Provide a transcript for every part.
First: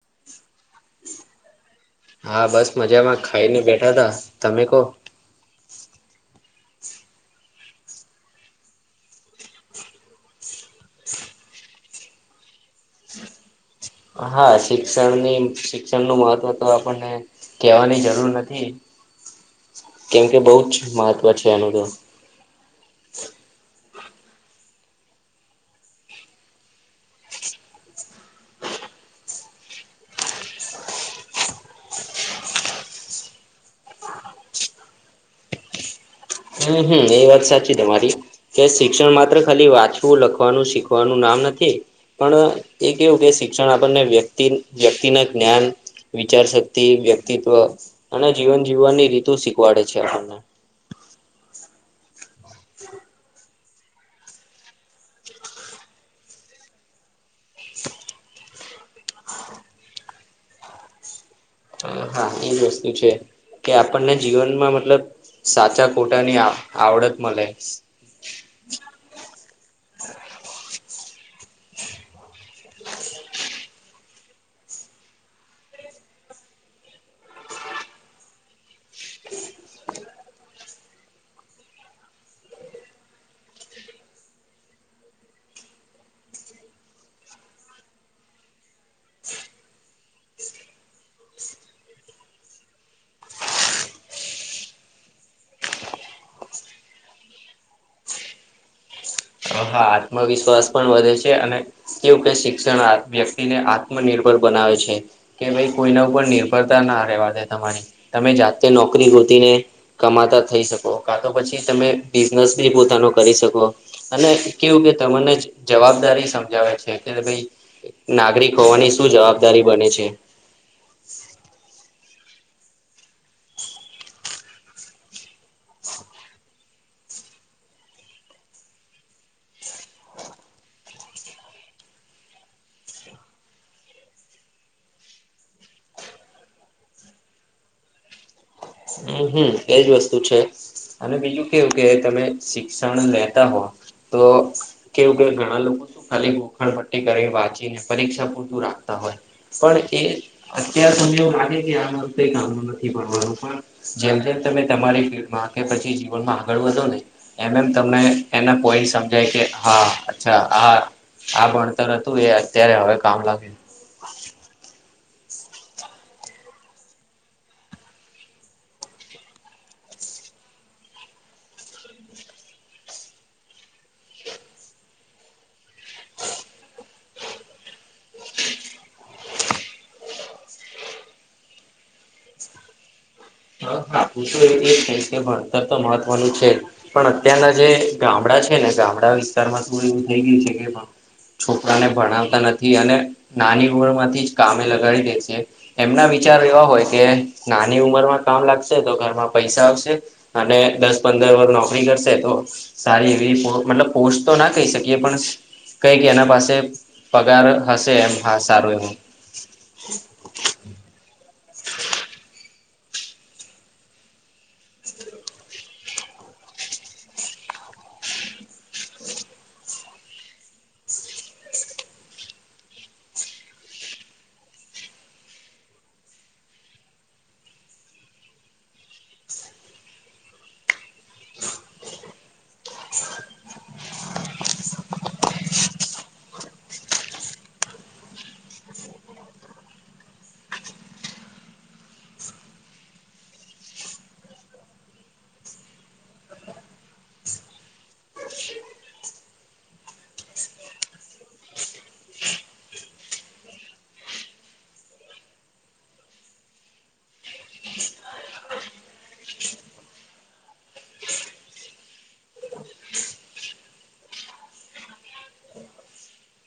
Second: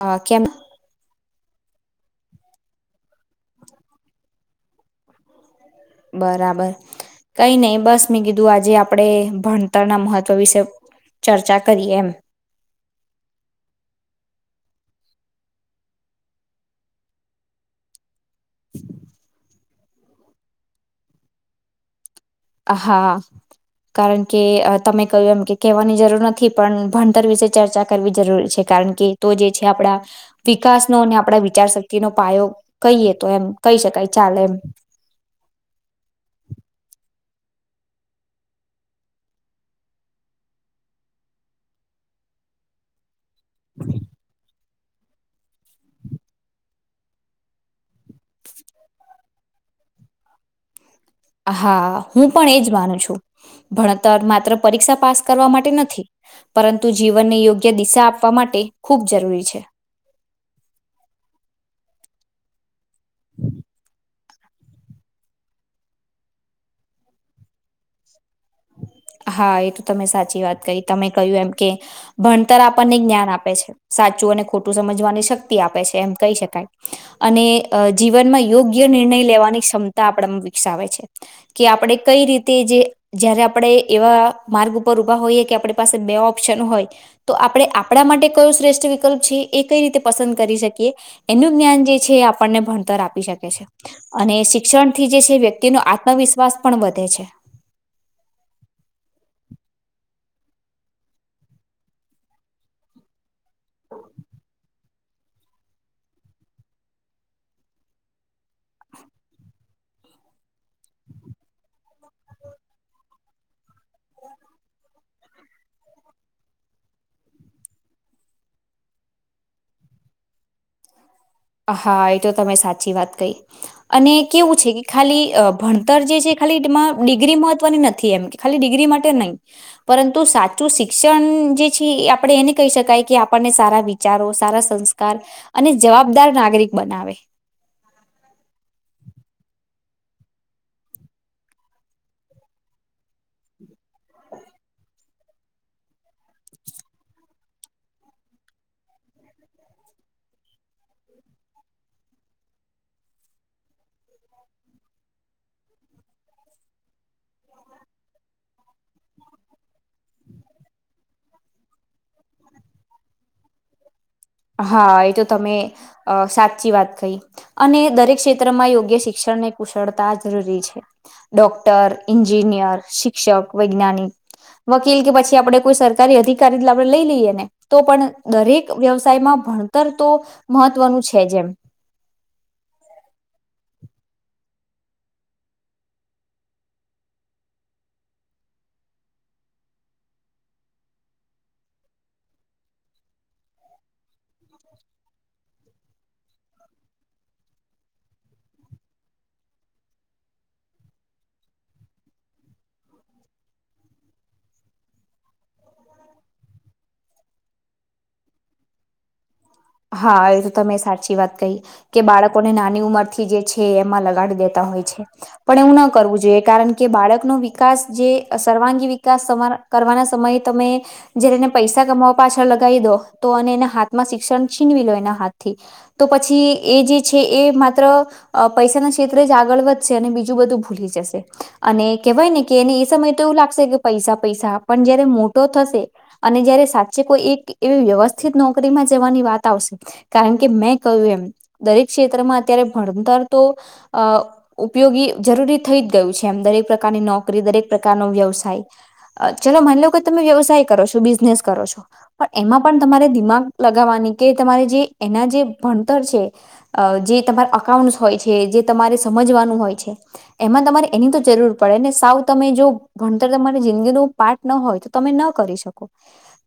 હા કેમ? હા બસ મજામાં ખાઈ ને બેઠા તા, તમે કહો. બરાબર કંઈ નઈ બસ મેં કીધું આજે આપણે ભણતરના મહત્વ વિશે ચર્ચા કરીએ એમ. હા શિક્ષણની શિક્ષણનું મહત્વ તો આપણને કહેવાની જરૂર નથી. એજ કેમ કે બહુ જ મહત્વ છે એનું તો. હા કારણ કે અ તમે કહ્યું એમ કે કહેવાની જરૂર નથી પણ ભણતર વિશે ચર્ચા કરવી જરૂરી છે કારણ કે કે તો જે છે આપણાં વિકાસ નો અને આપણાં વિચાર શક્તિ નો પાયો કહીએ, તો એમ કહી શકાય ચાલે એમ. હમ્મ-હમ્મ. એ વાત સાચી તમારી. કે શિક્ષણ માત્ર ખાલી વાંચવું, લખવાનું, શીખવાનું નામ નથી પણ એ કેવું કે શિક્ષણ આપણને વ્યક્તિ વ્યક્તિના જ્ઞાન, વિચારશક્તિ, વ્યક્તિત્વ અને જીવન જીવવાની રીતો શીખવાડે છે આપણને. હા. હું પણ એજ માનું છું. ભણતર માત્ર પરીક્ષા પાસ કરવા માટે નથી. પરંતુ જીવનને યોગ્ય દિશા આપવા માટે ખૂબ જરૂરી છે. [unintelligible] એ જ વસ્તુ છે. કે આપણને જીવનમાં મતલબ સાચા ખોટાની આ આવડત મલે હા. એ તો તમે સાચી વાત કહી. તમે કહ્યું એમ, કે ભણતર આપણને જ્ઞાન આપે છે. સાચું અને ખોટું સમજવાની શક્તિ આપે છે, એમ કહી શકાય. અને અહ જીવનમાં યોગ્ય નિર્ણય લેવાની ક્ષમતા આપણામાં વિકસાવે છે. કે આપણે કંઈ રીતે જે જયારે આપણે એવા માર્ગ ઉપર ઊભા હોઈએ, કે આપણી પાસે બે ઓપ્શન હોય તો આપણે આપણા માટે કયો શ્રેષ્ઠ વિકલ્પ છે, એ કંઈ રીતે પસંદ કરી શકીએ? એનું જ્ઞાન જે છે એ આપણને ભણતર આપી શકે છે. અને શિક્ષણ થી જે છે એ વ્યક્તિ નો આત્મવિશ્વાસ પણ વધે છે. હા. આત્મવિશ્વાસ પણ વધે છે. અને કેવું કે શિક્ષણ [unintelligible] વ્યક્તિને આત્મનિર્ભર બનાવે છે. કે ભઈ કોઈના ઉપર નિર્ભરતા ના રહેવા દે તમારી. તમે જાતે નોકરી ગોતી ને કમાતા થઈ શકો, કાં તો પછી તમે બિઝનેસ બી પોતાનો કરી શકો. અને કેવું કે તમને જવાબદારી સમજાવે છે, કે ભઈ નાગરિક હોવાની શું જવાબદારી બને છે. હા. એ તો તમે સાચી વાત કહી. અને કેવું છે, કે ખાલી અહ ભણતર જે છે એ ખાલી ડિમાં ડિગ્રી મહત્વની નથી એમ કે ખાલી ડિગ્રી માટે નહીં. પરંતુ સાચું શિક્ષણ જે છે ઈ આપણે એને કહી શકાય કે આપણને સારા વિચ ચારો, સારા સંસ્કાર અને જવાબદાર નાગરિક બનાવે. હમ્મ-હમ્મ. એજ વસ્તુ છે. અને બીજી કેવું કે, તમે શિક્ષણ લેતા હો તો કેવું કે ઘણા લોકો શું ખાલી ગોખણ પટ્ટી કરીન વાંચીને પરીક્ષા પૂરતું રાખતા હોય પણ એ અત્યારે તમને એવું લાગે, કે આ મારું કંઈ કામનું નથી ભણવાનું, પણ જેમ-જેમ તમે તમારી ફિલ્ડમાં, કે પછી જીવનમાં આગળ વધો ને એમ-એમ તમને એના પોઈન્ટ સમજાય કે હા અચ્છા આ. આ ભણતર હતું, એ અત્યારે હવે કામ લાગ્યું. હા એ તો તમે અહ સાચી વાત કહી. અને દરેક ક્ષેત્રમાં યોગ્ય શિક્ષણને કુશળતા જરૂરી છે. ડોક્ટર, એન્જિનિયર, શિક્ષક, વૈજ્ઞાનિક વકીલ કે પછી આપણે કોઈ સરકારી અધિકારી [unintelligible] લઈ લઈએ ને, તો પણ દરેક વ્યવસ સાયમાં ભણતર તો મહત્વનું છે જ એમ. [inaudible] કે ભણતર તો મહત્વનું છે જ. પણ અત્યારના જે ગામડા છે ને, ગામડા વિસ્તારમાં શું એવું થઈ ગયું છે કે [unintelligible] છોકરાવને ભણાવતા નથી. અને નાની ઉંમર માંથી જ કામે લગાડી દે છે. એમના વિચાર એવા હોય કે નાની ઉંમરમાં કામ લાગશે તો ઘરમાં પૈસા આવશે અને દસ પંદર વર નોકરી કરશે તો સારી એવી મતલબ પોસ્ટ તો ના કહી શકીએ પણ કંઈક એના પાસે પગાર હશે એમ હા સારો એવો. હા એ તો તમે સાચી વાત કહી કે બાળકોને નાની ઉંમર થી જે છે એમાં લગાડી દેતા હોય છે. પણ એવુ ન કરવું જોઈએ કારણ કે બાળકનો વિકાસ જે સર્વાંગી વિકાસ કરવાના સમયે તમે જારે એને પૈસા કમાવા પાછળ લગાવી દો તો અને એના હાથમાં શિક્ષણ છીનવી લો એના હાથ થી તો પછી એ જે છે એ માત્ર અ પૈસાના ક્ષેત્રે જ આગળ વધશે અને બીજું બધું ભૂલી જશે અને કેહેવાય ને કે એને એ સમય તો એવું લાગશે કે પૈસા પણ જયારે થશે અને જયારે સાચે કોઈ એક એવી વ્યવસ્થિત નોકરીમાં જવાની વાત આવશે કારણ કે મેં કહ્યું એમ દરેક ક્ષેત્રમાં અત્યારે ભણતર તો ઉપયોગી જરૂરી થઈ જ ગયું છે એમ દરેક પ્રકારની નોકરી દરેક પ્રકારનો વ્યવસાય ચલો માની લો કે તમે વ્યવસાય કરો છો બિઝનેસ કરો છો. પણ એમાં પણ તમારે દિમાગ લગાવવાની કે તમારે જે એના જે ભણતર છે. અ જે તમારા અકાઉન્ટસ હોય છે જે તમારે સમજવાનું હોય છે. એમાં તમારે એની તો જરૂર પડે ને સાવ તમે જો ભણતર તમારી જિંદગીનું પાર્ટ ન હોય તો તમે ન કરી શકો.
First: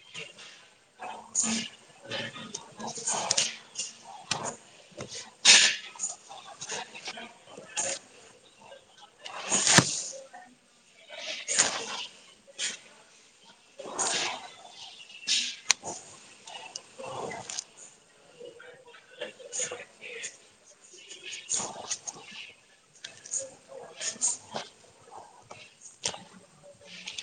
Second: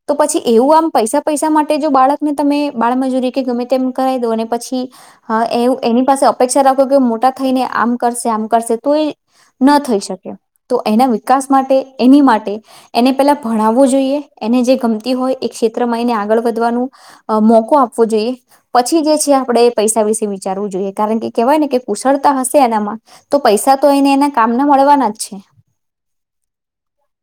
તો પછી એવું આમ પૈસા પૈસા માટે જો બાળકને તમે બાળમજૂરી કે ગમે તેમ કરાવી દો અને પછી હા એ એની પાસે અપેક્ષા રાખો કે મોટા થઈને આમ કરશે આમ કરશે તો એ ન થઈ શકે તો એના વિકાસ માટે એની માટે એને પેલા ભણાવવું જોઈએ એને જે ગમતી હોય એ ક્ષેત્રમાં એને આગળ વધવાનું મોકો આપવો જોઈએ. પછી જે છે આપણે પૈસા વિશે વિચારવું જોઈએ કારણ કે કેહેવાય ને કે કુશળતા હશે એનામાં તો પૈસા તો એને એના કામના મળવાના જ છે.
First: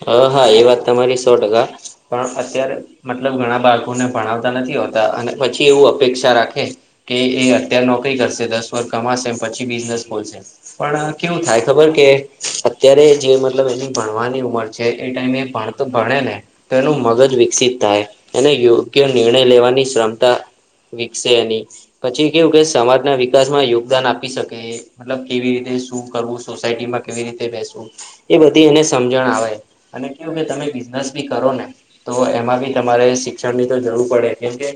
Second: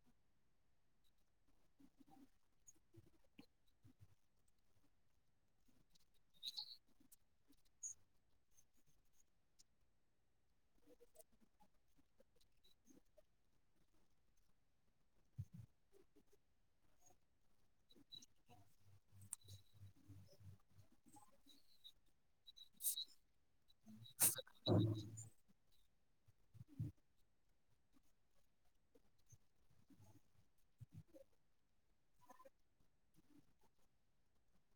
હ હા એ વાત તમારી સો ટકા પણ અત્યારે મતલબ ઘણા બાળકોને ભણાવતા નથી હોતા અને પછી એવું અપેક્ષા રાખે કે એ અત્યારે નોકરી કરશે દસ વર્ષ કમાશે પછી બિઝનેસ ખોલશે. પણ કેવું થાય ખબર કે અત્યારે જે મતલબ એની ભણવાની ઉંમર જે એ ટાઈમે એ ભણતો ભણે ને. તો એનું મગજ વિકસિત થાય એને યોગ્ય નિર્ણય લેવાની ક્ષમતા વિકસે એની પછી કેવું કે સમાજ ના વિકાસમાં યોગદાન આપ આપી શકે મતલબ કેવી રીતે શું કરવું, સોસાયટીમાં કેવી રીતે બેસવું એ બધી એને સમજણ આવે. અને કેવું કે તમે બિઝનેસ બી કરો ને. તો એમાં બી તમારે શિક્ષણ ની તો જરૂર પડે કેમ કે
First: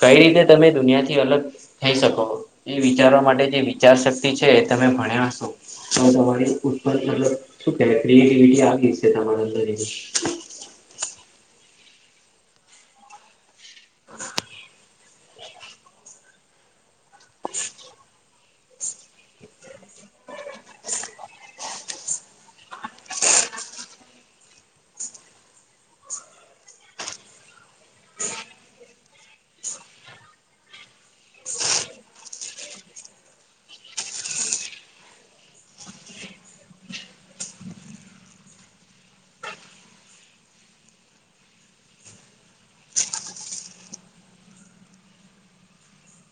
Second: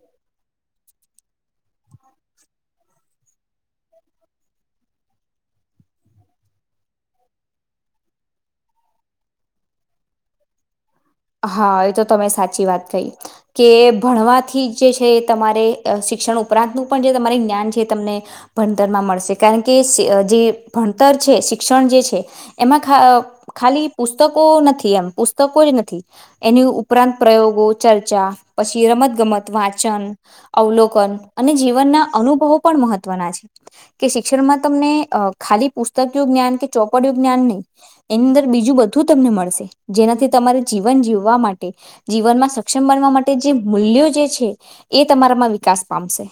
કઈ રીતે તમે દુનિયાથી અલગ થઈ શકો એ વિચારવા માટે જે વિચાર શક્તિ છે એ તમે ભણ્યા હશો. તો તમારી ઉપર મતલબ શું કેવા ક્રિએટિવિટી આવી છે તમારા અંદર એની. હા એ તો તમે સાચી વાત કહી કે ભણવાથી જે છે એ તમારે શિક્ષણ ઉપરાંતનું પણ જે તમારે જ્ઞાન છે તમને ભણતરમાં મળશે કારણ કે જે ભણતર છે શિક્ષણ જે છે. એમાં ખાલી પુસ્તકો નથી એમ પુસ્તકો જ નથી. એની ઉપરાંત પ્રયોગો ચર્ચા પછી રમત ગમત વાંચન અવલોકન અને જીવનના અનુભવો પણ મહત્વના છે. કે શિક્ષણમાં તમને અ ખાલી પુસ્તકયું જ્ઞાન કે ચોપડિયું જ્ઞાન નઈ. એની અંદર બીજું બધું તમને મળશે. જેનાથી તમારે જીવન જીવવા માટે જીવનમાં સક્ષમ બનવા માટે જે મૂલ્યો જે છે. એ તમારામાં વિકાસ પામશે.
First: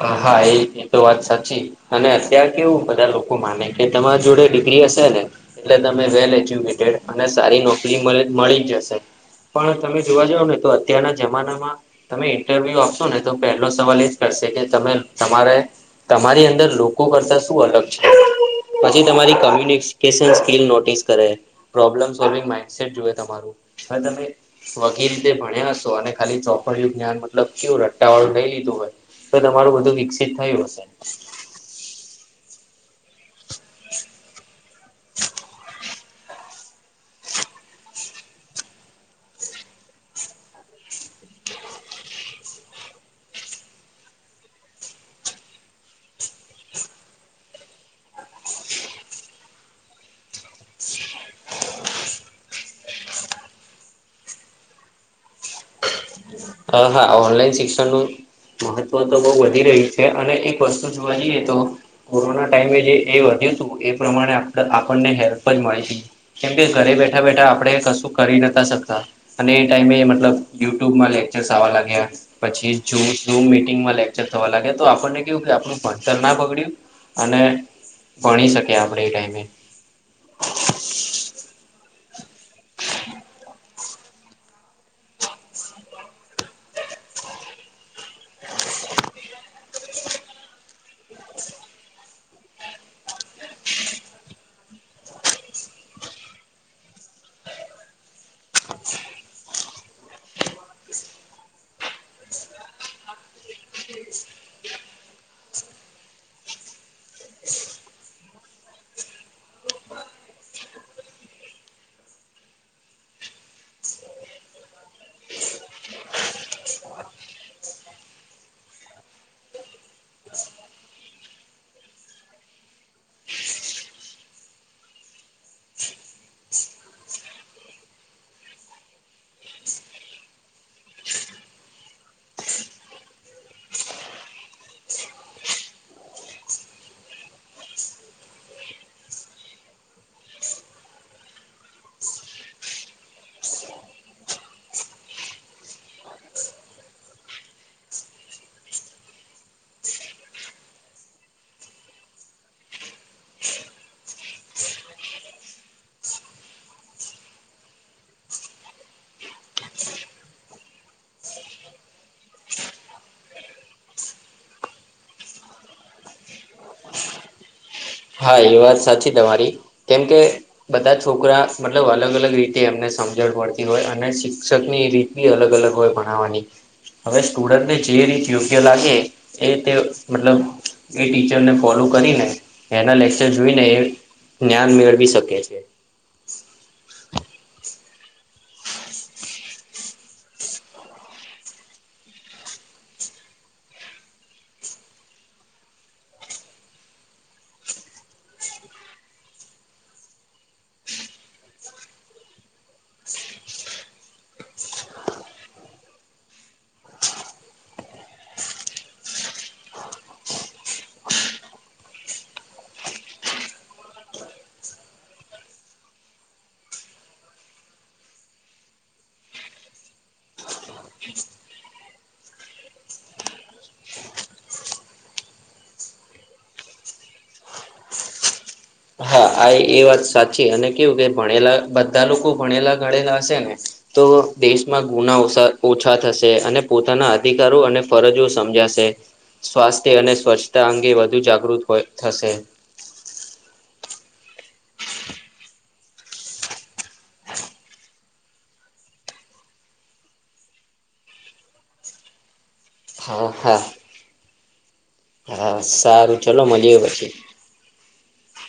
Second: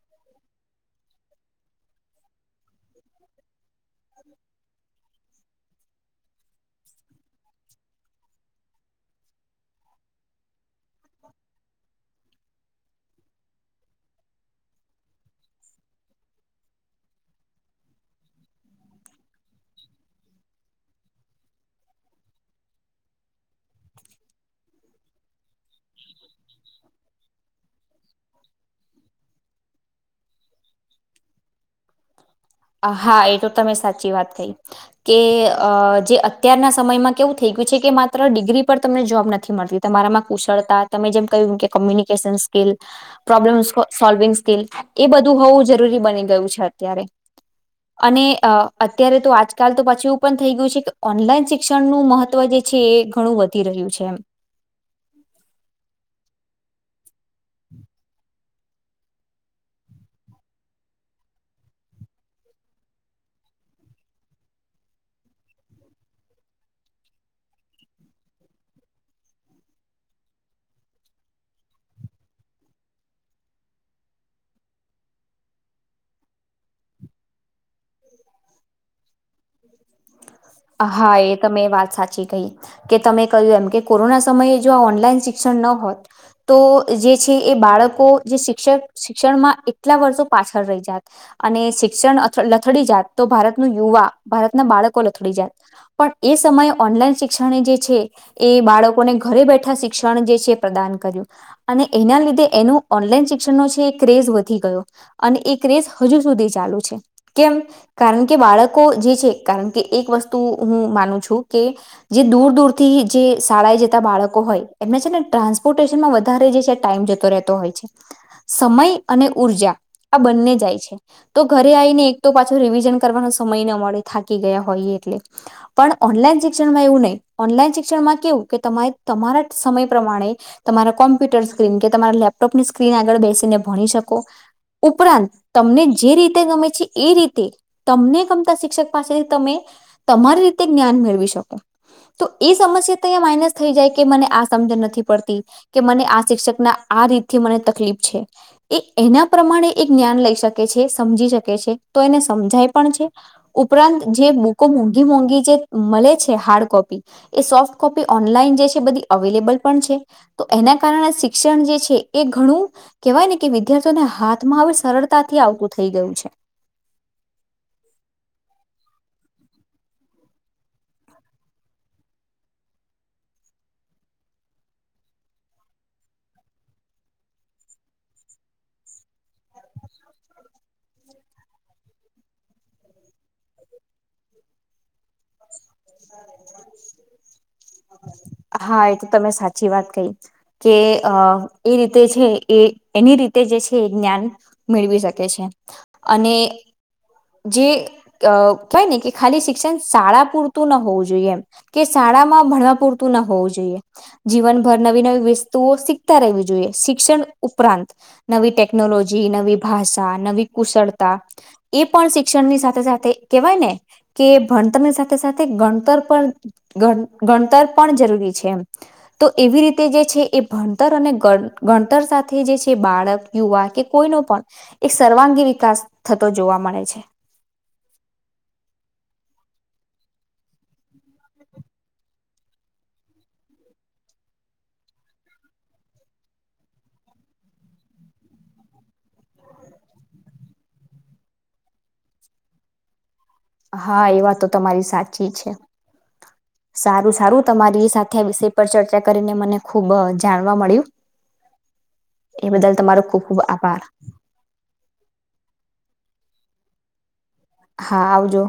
હ, હા, એ તો વાત સાચી. અને અત્યાર કેવું બધા લોકો માને કે તમારી જોડે ડિગ્રી હશે ને એટલે તમે વેલ એજ્યુકેટેડ અને સારી નોકરી મળે મળી જ જશે. પણ તમે જોવા જાવ ને તો અત્યારના જમાનામાં તમે ઇન્ટરવ્યુ આપશો ને તો પહેલો સવાલ એજ કરશે કે તમે તમારે. તમારી અંદર લોકો કરતા શું અલગ છે. પછી તમારી કોમ્યુનિકેશન સ્કીિલ નોટિસ કરે, પ્રોબ્લેમ સોલ્વિંગ માઇન્ડસેટ જોએ તમારું. [unintelligible] તમે વકીલ તે રીતે ભણ્યા હસો અને ખાલી ચોપડીયું જ્ઞાન મતલબ કેવું રાટટ્ટાવાળું લઈ લીધું હોય. તો તમારું બધું વિકસિત થયું હશે. અહા, એ તો તમે સાચી વાત થયી. કે અ જે અત્યારના સમયમાં કેવું થઈ ગયું છે કે માત્ર ડિગ્રી પર તમને જોબ નથી મળતી. તમારામાં કુશળતા તમે જેમ કહ્યું કે communication skill problem solving skill એ બધું હોવું જરૂરી બની ગયું છે અત્યારે. અને અ અત્યારે તો આજકાલ તો પાછું એવું પણ ગ્યું છે કે ઓનલાઈન શિક્ષણનું મહત્વ જે છે એ ઘણું વધી રહ્યું છે એમ. હ હા ઓનલાઈન શિક્ષણનું મહત્વ તો બહુ વધી રહ્યું છે અને એક વસ્તુ જોવા જઈએ તો કોરોના ટાઈમે જે એ વધ્યું તું એ પ્રમાણે આપડા આપણને હેલ્પ પણ મળી તી. કેમ કે ઘરે બેઠા -બેઠા આપણે કશું કરી નતા શકતા. અને એ ટાઈમે મતલબ યુટ્યુબમાં લેક્ચર્સ આવા લાગ્યા. પછી [unintelligible] ઝૂમ મીટિંગમાં લેકચર થવા લાગ્યા તો આપણને કેવું થાય કે આપણું ભણતર ના બગડ્યું. અને ભણી શકીયે આપણે એ ટાઈમે. હા, એ તમે વાત સાચી કહી. કે તમે કહ્યું એમ કે કોરોના સમયે જો આ ઓનલાઈન શિક્ષણ ન હોત. તો જે છે એ બાળકો જે શિક્ષક શિક્ષણમાં એટલા વર્ષો પાછળ રહી જાત. અને શિક્ષણ લ લથડી જાત, તો ભારતનું યુવા ભારતના બાળકો લથડી જાત. પણ એ સમયે ઓનલાઈન શિક્ષણે જે છે. એ બાળકોને ઘરે બેઠા શિક્ષણ જે છે પ્રદાન કર્યું. અને એના લીધે એનું ઓનલાઈન શિક્ષણનો છે એ ક્રેઝ વધી ગયો. અને એ ક્રેઝ હજુ સુધી ચાલુ છે. કેમ કારણ કે બાળકો જે છે કારણ કે એક વસ્તુ હું માનું છું કે. જે દૂર -દૂર થી જે શાળાએ જતા બાળકો હોય એમને છે ને ટ્રાન્સપોર્ટેશનમાં વધારે જે છે ટાઈમ જતો રહેતો હોય છે. સમય અને ઉર્જા આ બંને જાય છે. તો ઘરે આયને તો પાછુ રિવિઝન કરવાનો સમય ન મળે થાકી ગયા હોય એટલે. પણ ઓનલાઈન શિક્ષણમાં એવું નહી. ઓનલાઈન શિક્ષણમાં કેવું કે તમારે તમારા સમય પ્રમાણે તમારા કોમ્પ્યુટર સ્ક્રીન કે તમારા લેપટોપની સ્ક્રીન આગળ બેસીને ભણી શકો. ઉપરાંત તમને જે રીતે ગમે છે. એ રીતે તમને ગમતા શિક્ષક પાસે તમે તમારી રીતે જ્ઞાન મેળવી શકો તો એ સમસ્યા તો માઇનસ થઈ જાય કે મને આ સમજ નથી પડતી કે મને આ શિક્ષક ના આ રીત થી મને તકલીફ છે એ એના પ્રમાણે એ જ્ઞાન લઈ શકે છે સમજી શકે છે તો એને સમજાય પણ છે ઉપરાંત જે બુકો મોંઘી મોંઘી જે મળે છે હાર્ડ કોપી એ સોફ્ટ કોપી ઓનલાઈન જે છે બધી અવેલેબલ પણ છે. તો એના કારણે શિક્ષણ જે છે એ ઘણું કેવાય ને કે વિદ્યાર્થીઓને હાથમાં હવે સરળતાથી આવતું થઈ ગયું છે હા એ વાત સાચી તમારી કેમ કે... બધા છોકરા મતલબ અલગ અલગ રીતે એમને સમજણ પડતી હોય અને શિક્ષક ની રીત અલગ અલગ હોય ભણવાની. હવે સ્ટુડન્ટને જે રીત યોગ્ય લાગે એ તે મતલબ એ ટીચરને ફોલો કરીને એના લેક્ચર જોઈને એ જ્ઞાન મેળવી શકે છે. હા એ તો તમે સાચી વાત કહી કે અ એ રીતે છે એ એની રીતે જે છે એ જ્ઞાન મેળવી શકે છે અને જે કહેવાય ને કે ખાલી શિક્ષણ શાળા પૂર તું ન‌ હોવું જોઈએ એમ, કે શાળામાં ભણવા પૂરતું ન હોવું જોઈએ. જીવનભર નવી નવી વસ્તુઓ શીખતા રહેવી જોઈએ શિક્ષણ ઉપરાંત નવી ટેક્નોલોજી, નવી ભાષા, નવી કુશળતા એ પણ શિક્ષણ ની સાથે સાથે કહેવાય ને કે ભણતરની સાથે સાથે કે ગણતર પણ ગણ ગણતર પણ જરૂરી છે એમ. તો એવી રીતે જે છે એ ભણતર અને ગણ‌ ગણતર સાથે જે છે બાળક યુવા કે કોઈનો પણ એક સર્વાંગી વિકાસ થતો જોવા મળે છે. હા આ એ વાત સાચી અને કેવું કે ભણેલા બધા લોકો ભણેલા ગણેેલા હશે ને તો દેશમાં ગુના ઓસા ઓછા થશે અને પોતાના અધિકારો અને ફરજો સમજાશે. સ્વાસ્થ્ય અને સ્વચ્છતા અંગે વધુ જાગૃત હોય થશે. હા એ વાત તો તમારી સાચી છે. સારું સારું તમારી સાથે આ વિષય પર ચર્ચા કરીને મને ખુબ જાણવા મળ્યું એ બદલ તમારો ખુબ હા ખુબ હા આભાર. હા સારું ચલો મળીએ પછી. હા આવજો.